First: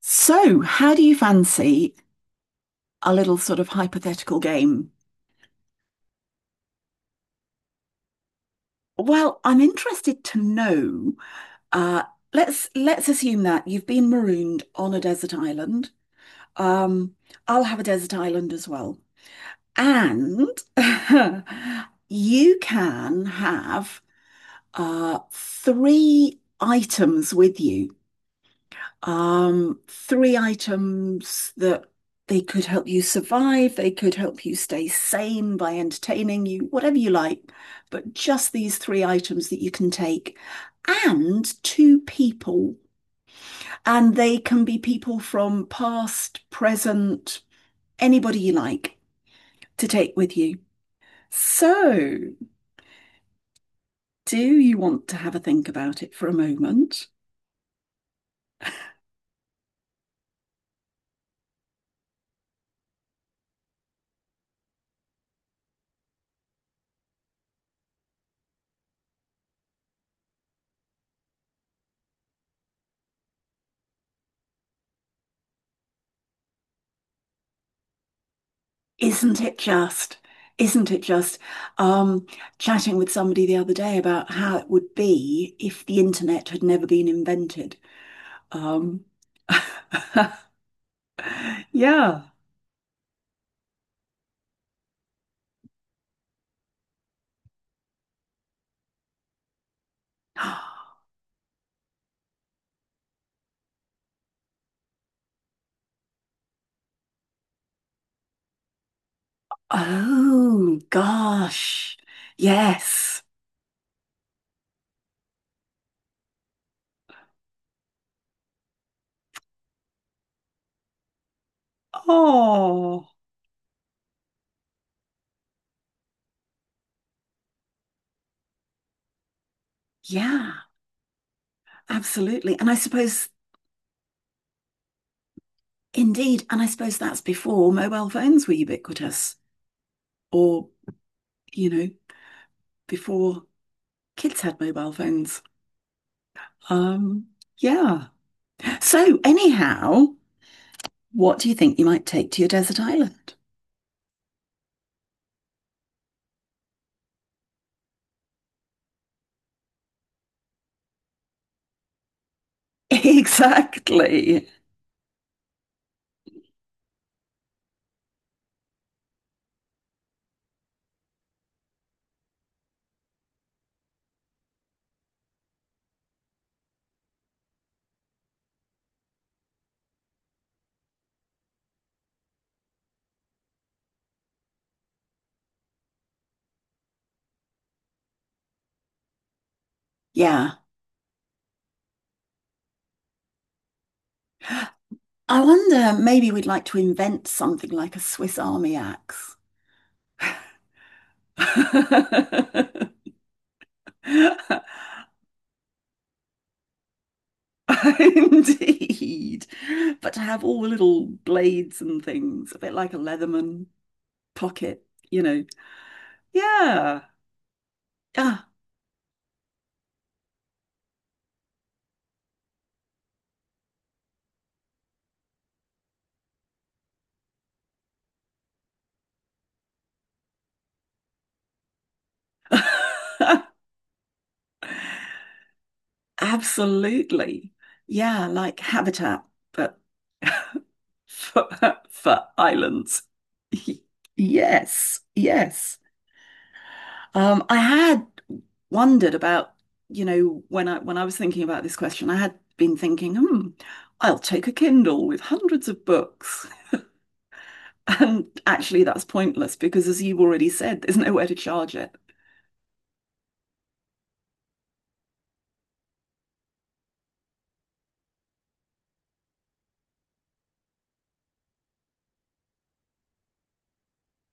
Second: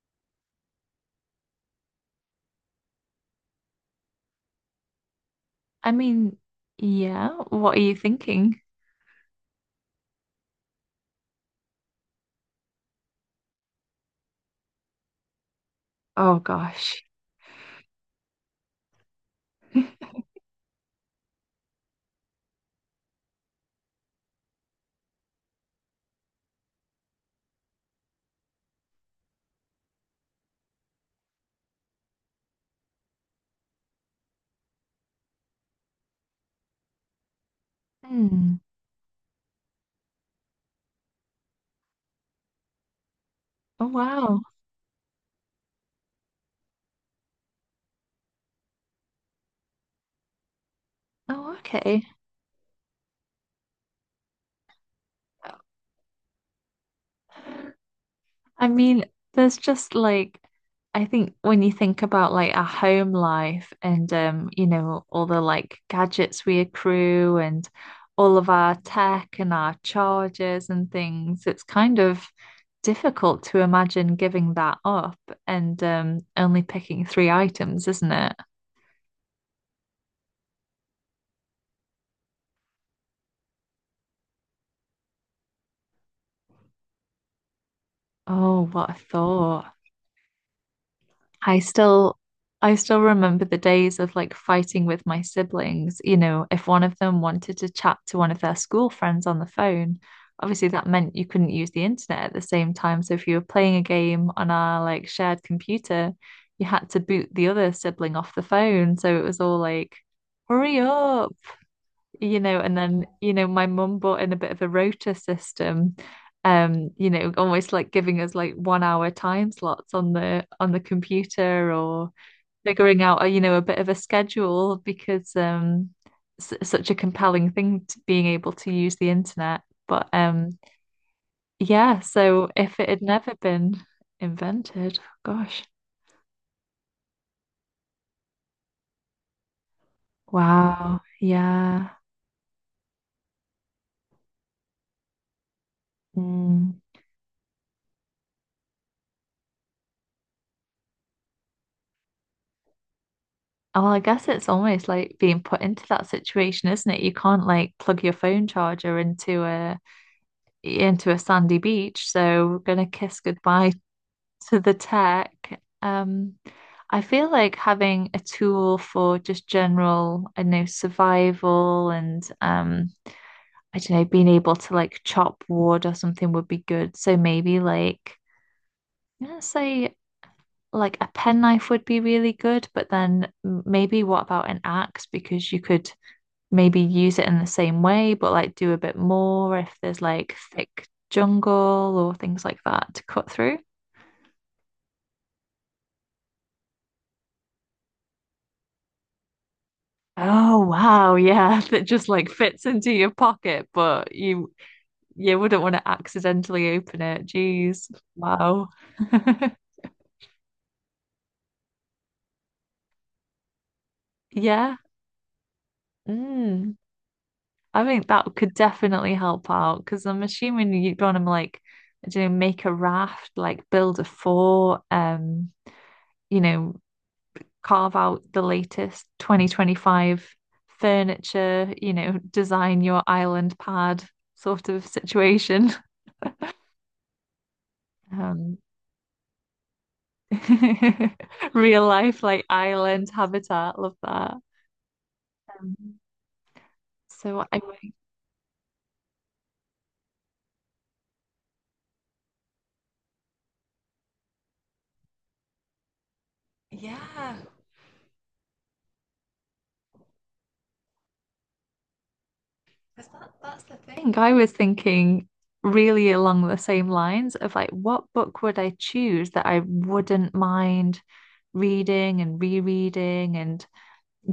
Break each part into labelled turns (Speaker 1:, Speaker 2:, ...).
Speaker 1: So, how do you fancy a little sort of hypothetical game?
Speaker 2: I mean, yeah, what are you thinking?
Speaker 1: Well, I'm interested to know. Uh, let's assume that you've been marooned on a desert island.
Speaker 2: Oh gosh.
Speaker 1: Um, I'll have a desert island as well, and you can have three items with you. Three items that they could help you survive, they could help you stay sane by entertaining you, whatever you like, but just
Speaker 2: Hmm.
Speaker 1: these three items that you can take. And two people,
Speaker 2: Oh
Speaker 1: and they
Speaker 2: wow.
Speaker 1: can be people from past, present, anybody you like to take with you.
Speaker 2: Oh, okay.
Speaker 1: So, do you want to have a think about it for a moment?
Speaker 2: I mean, there's just like, I think when you think about like our home life and you know, all the like gadgets we accrue and all of our tech and our chargers and things, it's kind of difficult to imagine giving that up and only picking three items, isn't it?
Speaker 1: Isn't it just? Isn't it just? Um, chatting with somebody the other day about how it would be if the internet had never been invented.
Speaker 2: Oh, what a
Speaker 1: Um,
Speaker 2: thought. I still
Speaker 1: yeah.
Speaker 2: I still remember the days of like fighting with my siblings, you know, if one of them wanted to chat to one of their school friends on the phone. Obviously that meant you couldn't use the internet at the same time. So if you were playing a game on our like shared computer, you had to boot the other sibling off the phone. So it was all like,
Speaker 1: Oh,
Speaker 2: hurry up,
Speaker 1: gosh.
Speaker 2: you know, and then,
Speaker 1: Yes.
Speaker 2: you know, my mum bought in a bit of a rota system, you know, almost like giving us like 1 hour time slots on the computer, or figuring
Speaker 1: Oh,
Speaker 2: out, a, you know, a bit of a schedule because s such a compelling thing to being able to use the internet. But
Speaker 1: yeah,
Speaker 2: yeah, so
Speaker 1: absolutely. And I
Speaker 2: if it had
Speaker 1: suppose,
Speaker 2: never been invented, gosh.
Speaker 1: indeed, and I suppose that's before mobile phones were ubiquitous, or,
Speaker 2: Wow.
Speaker 1: you know,
Speaker 2: Yeah.
Speaker 1: before kids had mobile phones.
Speaker 2: Mm.
Speaker 1: Um, yeah. So, anyhow, what do you think you might take to your desert island?
Speaker 2: Well, I guess it's almost like being put into that situation, isn't it? You can't like plug your phone charger into a sandy beach, so we're gonna kiss goodbye
Speaker 1: Exactly.
Speaker 2: to the tech. I feel like having a tool for just general, I know, survival and I don't know, being able to like chop wood or something would be good. So maybe like I'm gonna say like a penknife would be really good, but then maybe what about an axe? Because you could maybe use it in the same way, but like do a bit more if there's like
Speaker 1: Yeah.
Speaker 2: thick jungle or things like that to cut through.
Speaker 1: I wonder, maybe we'd like to invent something like a Swiss Army axe.
Speaker 2: Oh wow, yeah, that just like fits into your pocket, but you wouldn't want to accidentally open it. Jeez, wow.
Speaker 1: Indeed. But to have all the little blades and things, a bit like a Leatherman
Speaker 2: Yeah.
Speaker 1: pocket, you know.
Speaker 2: Mm.
Speaker 1: Yeah.
Speaker 2: I think that
Speaker 1: Ah.
Speaker 2: could definitely help out because I'm assuming you'd want to like, I don't know, make a raft, like build a fort, you know, carve out the latest 2025 furniture, you know, design your island pad sort of situation.
Speaker 1: Absolutely. Yeah,
Speaker 2: Um,
Speaker 1: like habitat, but for,
Speaker 2: real life,
Speaker 1: for
Speaker 2: like
Speaker 1: islands.
Speaker 2: island habitat, love that.
Speaker 1: Yes, yes.
Speaker 2: Um, so
Speaker 1: I
Speaker 2: I
Speaker 1: had wondered about, when I was thinking about this question, I had been thinking, I'll take a Kindle with hundreds of books. And actually that's pointless because as you've already said, there's nowhere to charge it.
Speaker 2: think I was thinking really along the same lines of like, what book would I choose that I wouldn't mind reading and rereading and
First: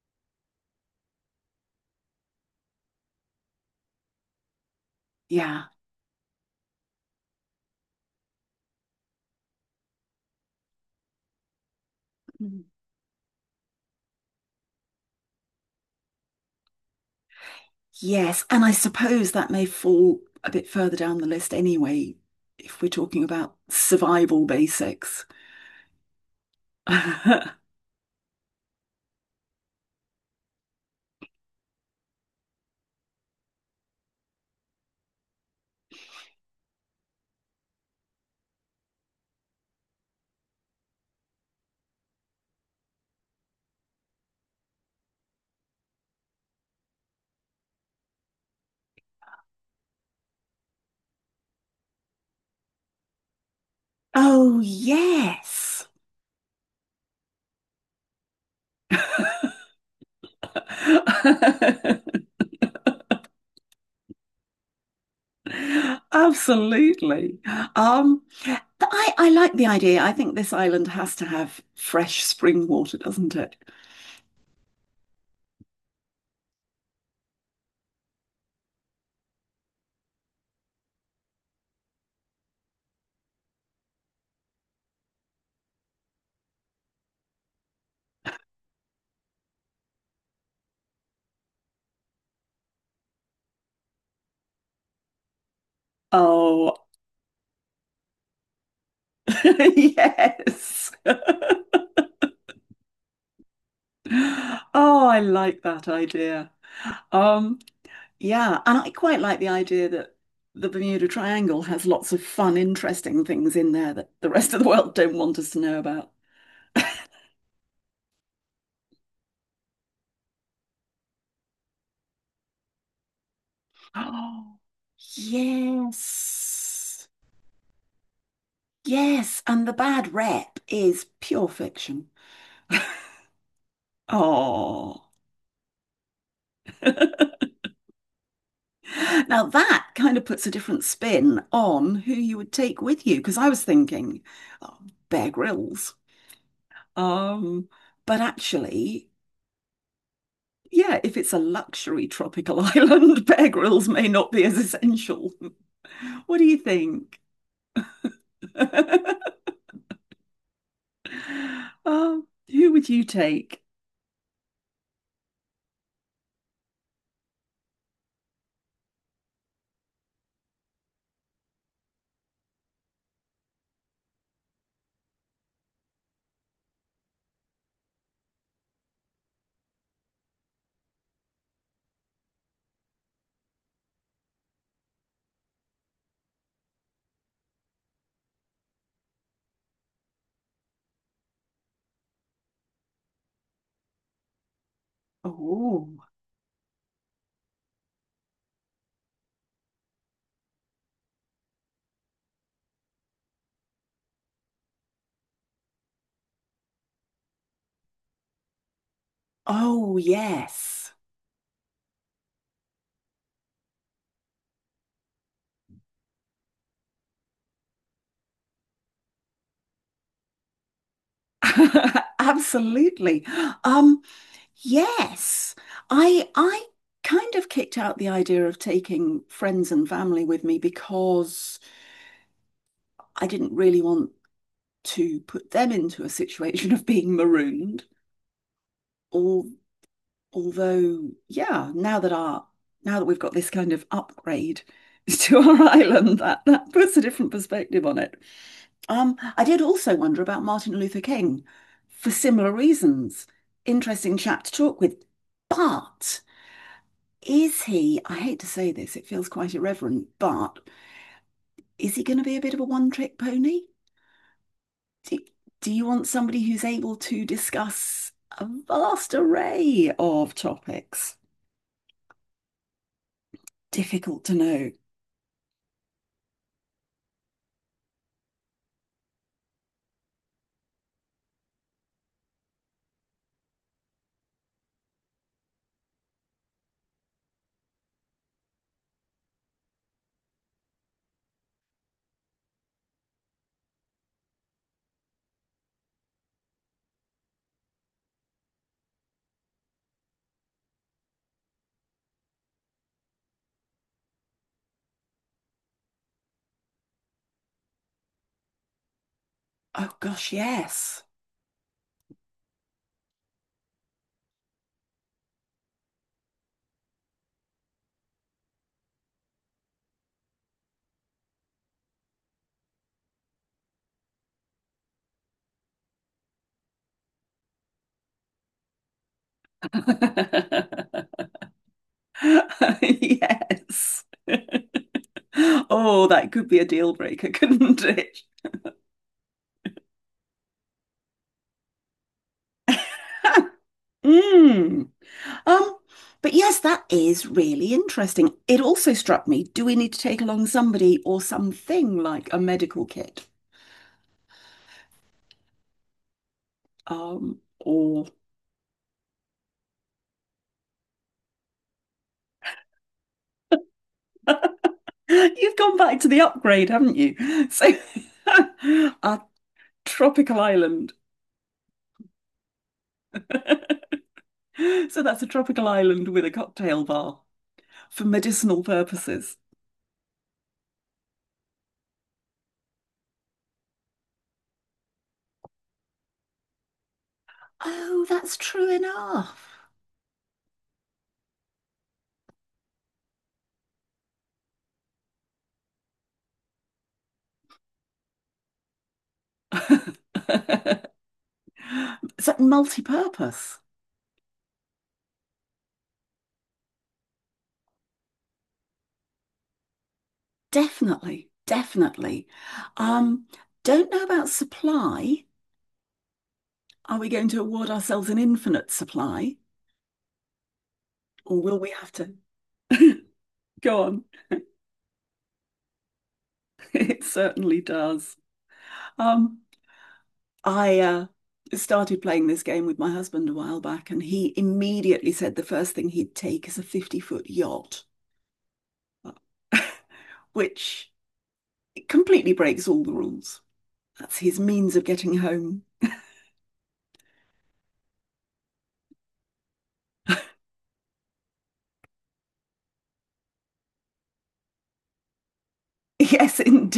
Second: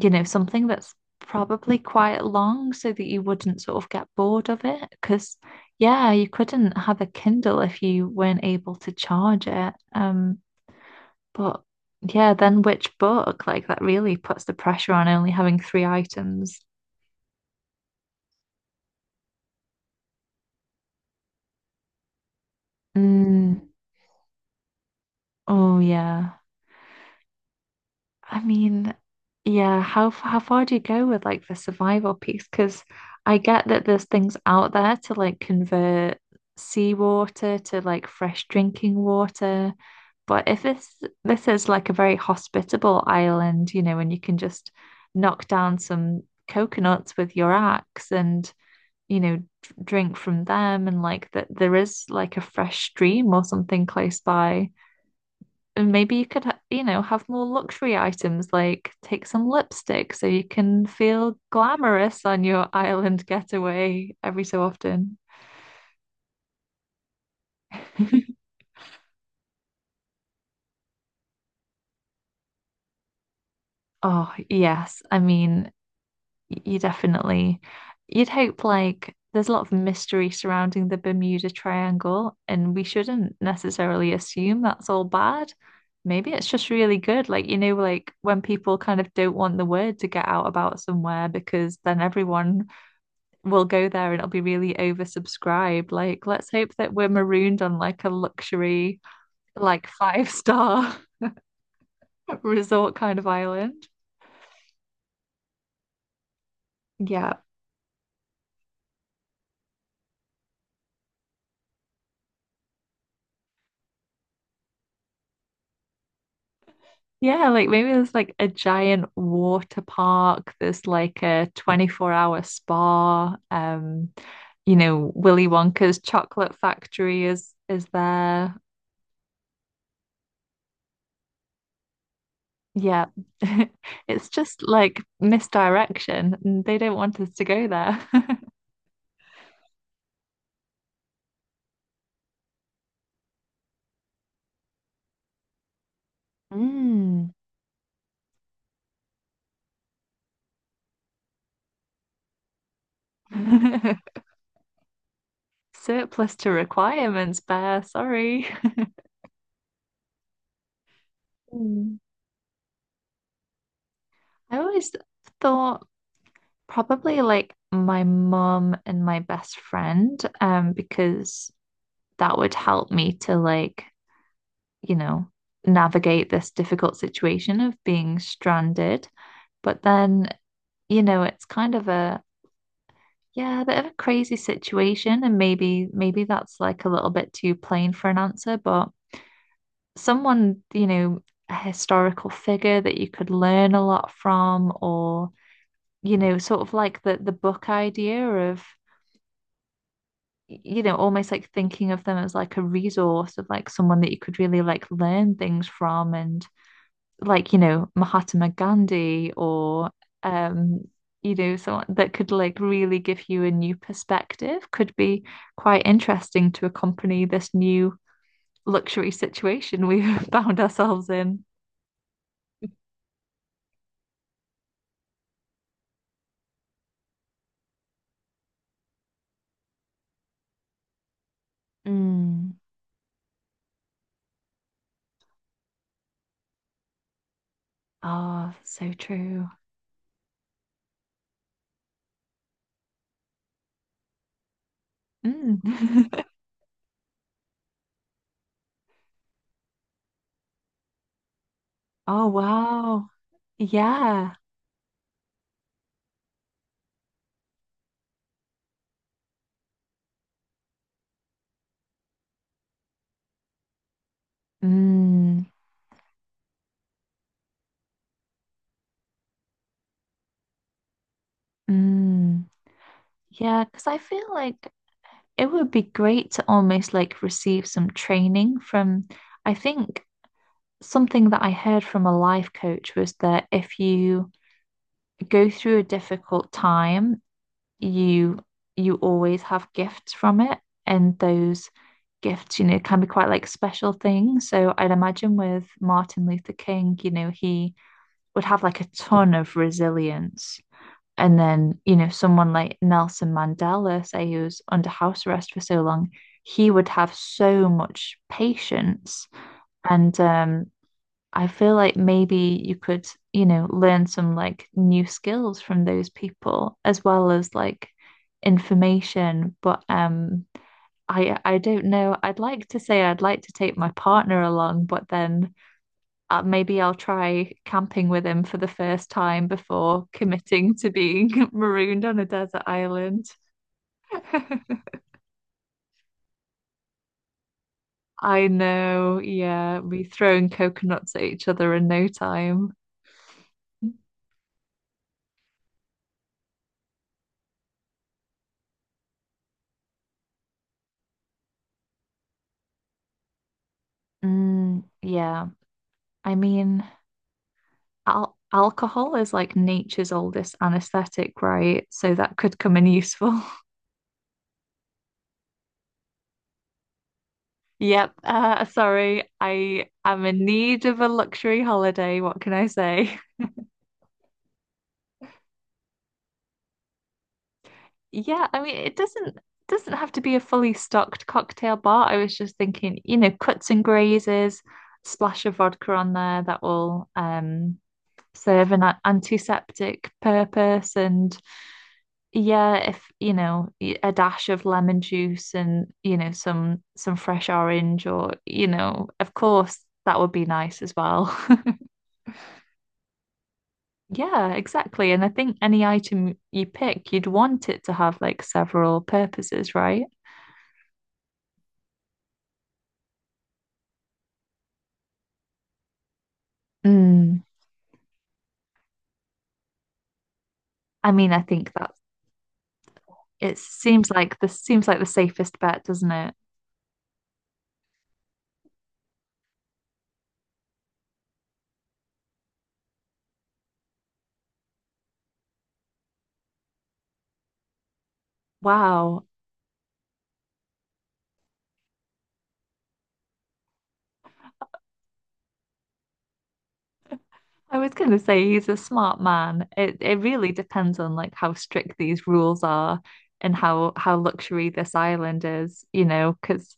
Speaker 2: you know, something that's probably quite long so that you wouldn't sort of get bored of it. Because,
Speaker 1: Yeah.
Speaker 2: yeah, you couldn't have a Kindle if you weren't able to charge it. But yeah, then
Speaker 1: Mm.
Speaker 2: which book? Like that really puts the pressure on only having three items.
Speaker 1: Yes, and I suppose that may fall a bit further down the list anyway, if we're talking about
Speaker 2: Mm,
Speaker 1: survival basics.
Speaker 2: oh, yeah. I mean, yeah, how how far do you go with like the survival piece? Because I get that there's things out there to like convert seawater to like fresh drinking water, but if this is like a very hospitable island, you know, and you can just knock down some coconuts with your axe and you know drink from them, and like that there is like a fresh stream or something close
Speaker 1: Oh,
Speaker 2: by.
Speaker 1: yes.
Speaker 2: And maybe you could, you know, have more luxury items like take some lipstick so you can feel glamorous on your island getaway every so often.
Speaker 1: Absolutely. Um, I like the idea. I think this island has to have fresh spring water, doesn't it?
Speaker 2: Oh, yes. You definitely, you'd hope like there's a lot of mystery surrounding the Bermuda Triangle, and we shouldn't necessarily assume that's all bad. Maybe it's just really good. Like, you know, like when people kind of don't want the word to get out about somewhere because then everyone we'll go there and it'll be really oversubscribed. Like, let's
Speaker 1: Oh,
Speaker 2: hope that we're marooned on like a luxury, like five
Speaker 1: yes.
Speaker 2: star resort kind of island.
Speaker 1: Oh, I like that idea.
Speaker 2: Yeah.
Speaker 1: Um, yeah, and I quite like the idea that the Bermuda Triangle has lots of fun, interesting things in there that the rest of the world don't want us to know about.
Speaker 2: Yeah, like maybe there's like a giant water park. There's like a 24-hour spa.
Speaker 1: Oh,
Speaker 2: You know, Willy Wonka's chocolate
Speaker 1: yes.
Speaker 2: factory is there.
Speaker 1: Yes, and the bad rep is pure fiction.
Speaker 2: Yeah. It's just like
Speaker 1: Oh.
Speaker 2: misdirection. They don't want us to go there.
Speaker 1: Now that kind of puts a different spin on who you would take with you, because I was thinking, oh, Bear Grylls.
Speaker 2: Mm.
Speaker 1: Um, but actually, yeah, if it's a luxury tropical island, Bear Grylls may not be as essential.
Speaker 2: Surplus
Speaker 1: What do
Speaker 2: to
Speaker 1: you think?
Speaker 2: requirements, bear. Sorry. Mm.
Speaker 1: Who would you take?
Speaker 2: I always thought probably like my mum and my best friend, because that would help me to like, you know, navigate this difficult situation of being stranded. But then, you know, it's kind of a yeah, a bit of a crazy situation, and maybe that's like a little bit too plain for an answer, but someone, you know, a historical figure that you could learn a lot from, or,
Speaker 1: Oh,
Speaker 2: you know, sort of like the book idea of, you know, almost like thinking of them as like a resource of like someone that you could really like learn things from and like, you know, Mahatma Gandhi or
Speaker 1: oh
Speaker 2: um.
Speaker 1: yes,
Speaker 2: You know, someone that could like really give you a new perspective could be quite interesting to accompany this new luxury situation we've found ourselves in.
Speaker 1: absolutely. Um, Yes. I kind of kicked out the idea of taking friends and family with me because
Speaker 2: Mm.
Speaker 1: I didn't really want to put them into a situation of being marooned.
Speaker 2: Oh, so
Speaker 1: Al
Speaker 2: true.
Speaker 1: although, yeah, now that our now that we've got this kind of upgrade to
Speaker 2: Mm.
Speaker 1: our island, that puts a different perspective on it. I did also wonder about Martin Luther King for
Speaker 2: Oh,
Speaker 1: similar
Speaker 2: wow.
Speaker 1: reasons. Interesting
Speaker 2: Yeah.
Speaker 1: chap to talk with, but is he, I hate to say this, it feels quite irreverent, but is he going to be a bit of a one-trick pony? Do,
Speaker 2: Mm.
Speaker 1: do you want somebody who's able to discuss a vast array of topics?
Speaker 2: Mm. Yeah, because I
Speaker 1: Difficult
Speaker 2: feel
Speaker 1: to
Speaker 2: like
Speaker 1: know.
Speaker 2: it would be great to almost like receive some training from, I think something that I heard from a life coach was that if you go through a difficult time you you always have gifts from it, and those gifts, you know, can be quite like special things. So I'd imagine with Martin Luther King, you know, he would have like a ton of resilience. And then, you know, someone like Nelson Mandela, say he was under house arrest for so long, he would have so much patience
Speaker 1: Oh
Speaker 2: and
Speaker 1: gosh, yes.
Speaker 2: I feel like maybe you could, you know, learn some like new skills from those people as well as like information. But I don't know. I'd like to say I'd like to take my partner along, but then maybe I'll try camping with him for the first time before committing to being marooned on a desert island.
Speaker 1: Yes. Oh, that could be a deal breaker, couldn't it?
Speaker 2: I know, yeah, be throwing coconuts at each other in no time.
Speaker 1: Mm. Um, but yes, that is really interesting. It also struck me, do we need to take along somebody or something like a medical kit?
Speaker 2: Mm, yeah. I mean,
Speaker 1: Or
Speaker 2: al alcohol is like nature's oldest anesthetic, right? So that could come in useful.
Speaker 1: you've gone back to the upgrade, haven't you? So
Speaker 2: Yep.
Speaker 1: a
Speaker 2: Sorry, I am
Speaker 1: tropical
Speaker 2: in need
Speaker 1: island.
Speaker 2: of a luxury holiday. What can I say?
Speaker 1: So that's a tropical island with a cocktail bar for
Speaker 2: Yeah, I
Speaker 1: medicinal
Speaker 2: mean, it
Speaker 1: purposes.
Speaker 2: doesn't have to be a fully stocked cocktail bar. I was just thinking, you know, cuts and grazes, splash of vodka on there that will
Speaker 1: Oh, that's true
Speaker 2: serve an
Speaker 1: enough.
Speaker 2: antiseptic purpose. And yeah, if you know, a dash of lemon juice and you know, some fresh orange or you know, of course, that would be nice as well.
Speaker 1: So multi-purpose.
Speaker 2: Yeah, exactly. And I think any item you pick, you'd want it to have like several purposes, right?
Speaker 1: Definitely, definitely. Um, don't know about supply. Are we going to
Speaker 2: Mm.
Speaker 1: award ourselves an infinite supply,
Speaker 2: I mean, I
Speaker 1: or will
Speaker 2: think
Speaker 1: we
Speaker 2: that
Speaker 1: have to
Speaker 2: it
Speaker 1: go on?
Speaker 2: seems like the safest bet, doesn't it?
Speaker 1: It certainly does. Um, I started playing this game with my husband a while back, and he immediately said the first thing he'd take is a 50-foot yacht,
Speaker 2: Wow.
Speaker 1: which completely breaks all the rules. That's his means of getting home.
Speaker 2: I was going to say he's a smart man. It really depends on like how strict these rules are and how luxury this island is, you know,
Speaker 1: Yes,
Speaker 2: because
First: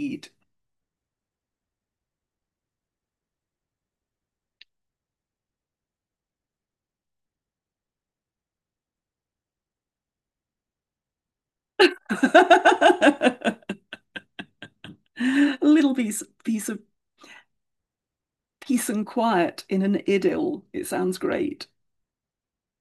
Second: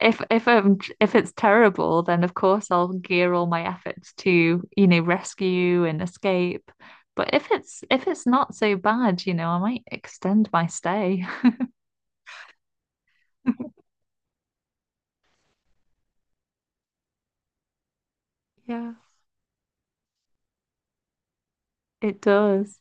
Speaker 2: if it's terrible, then of course I'll gear all my efforts to, you know, rescue and escape. But if it's not so bad, you know, I might extend my stay.
Speaker 1: A little piece of peace
Speaker 2: Yeah,
Speaker 1: and quiet in an idyll. It sounds great.
Speaker 2: it does.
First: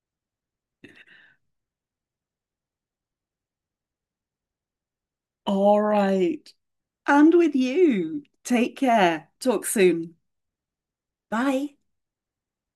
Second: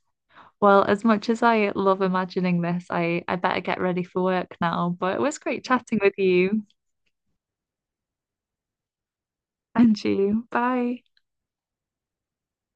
Speaker 2: Well, as much as I love imagining this, I better get ready for work now. But it was great
Speaker 1: All
Speaker 2: chatting with
Speaker 1: right.
Speaker 2: you
Speaker 1: And with you. Take care. Talk
Speaker 2: and
Speaker 1: soon.
Speaker 2: you. Bye.
Speaker 1: Bye.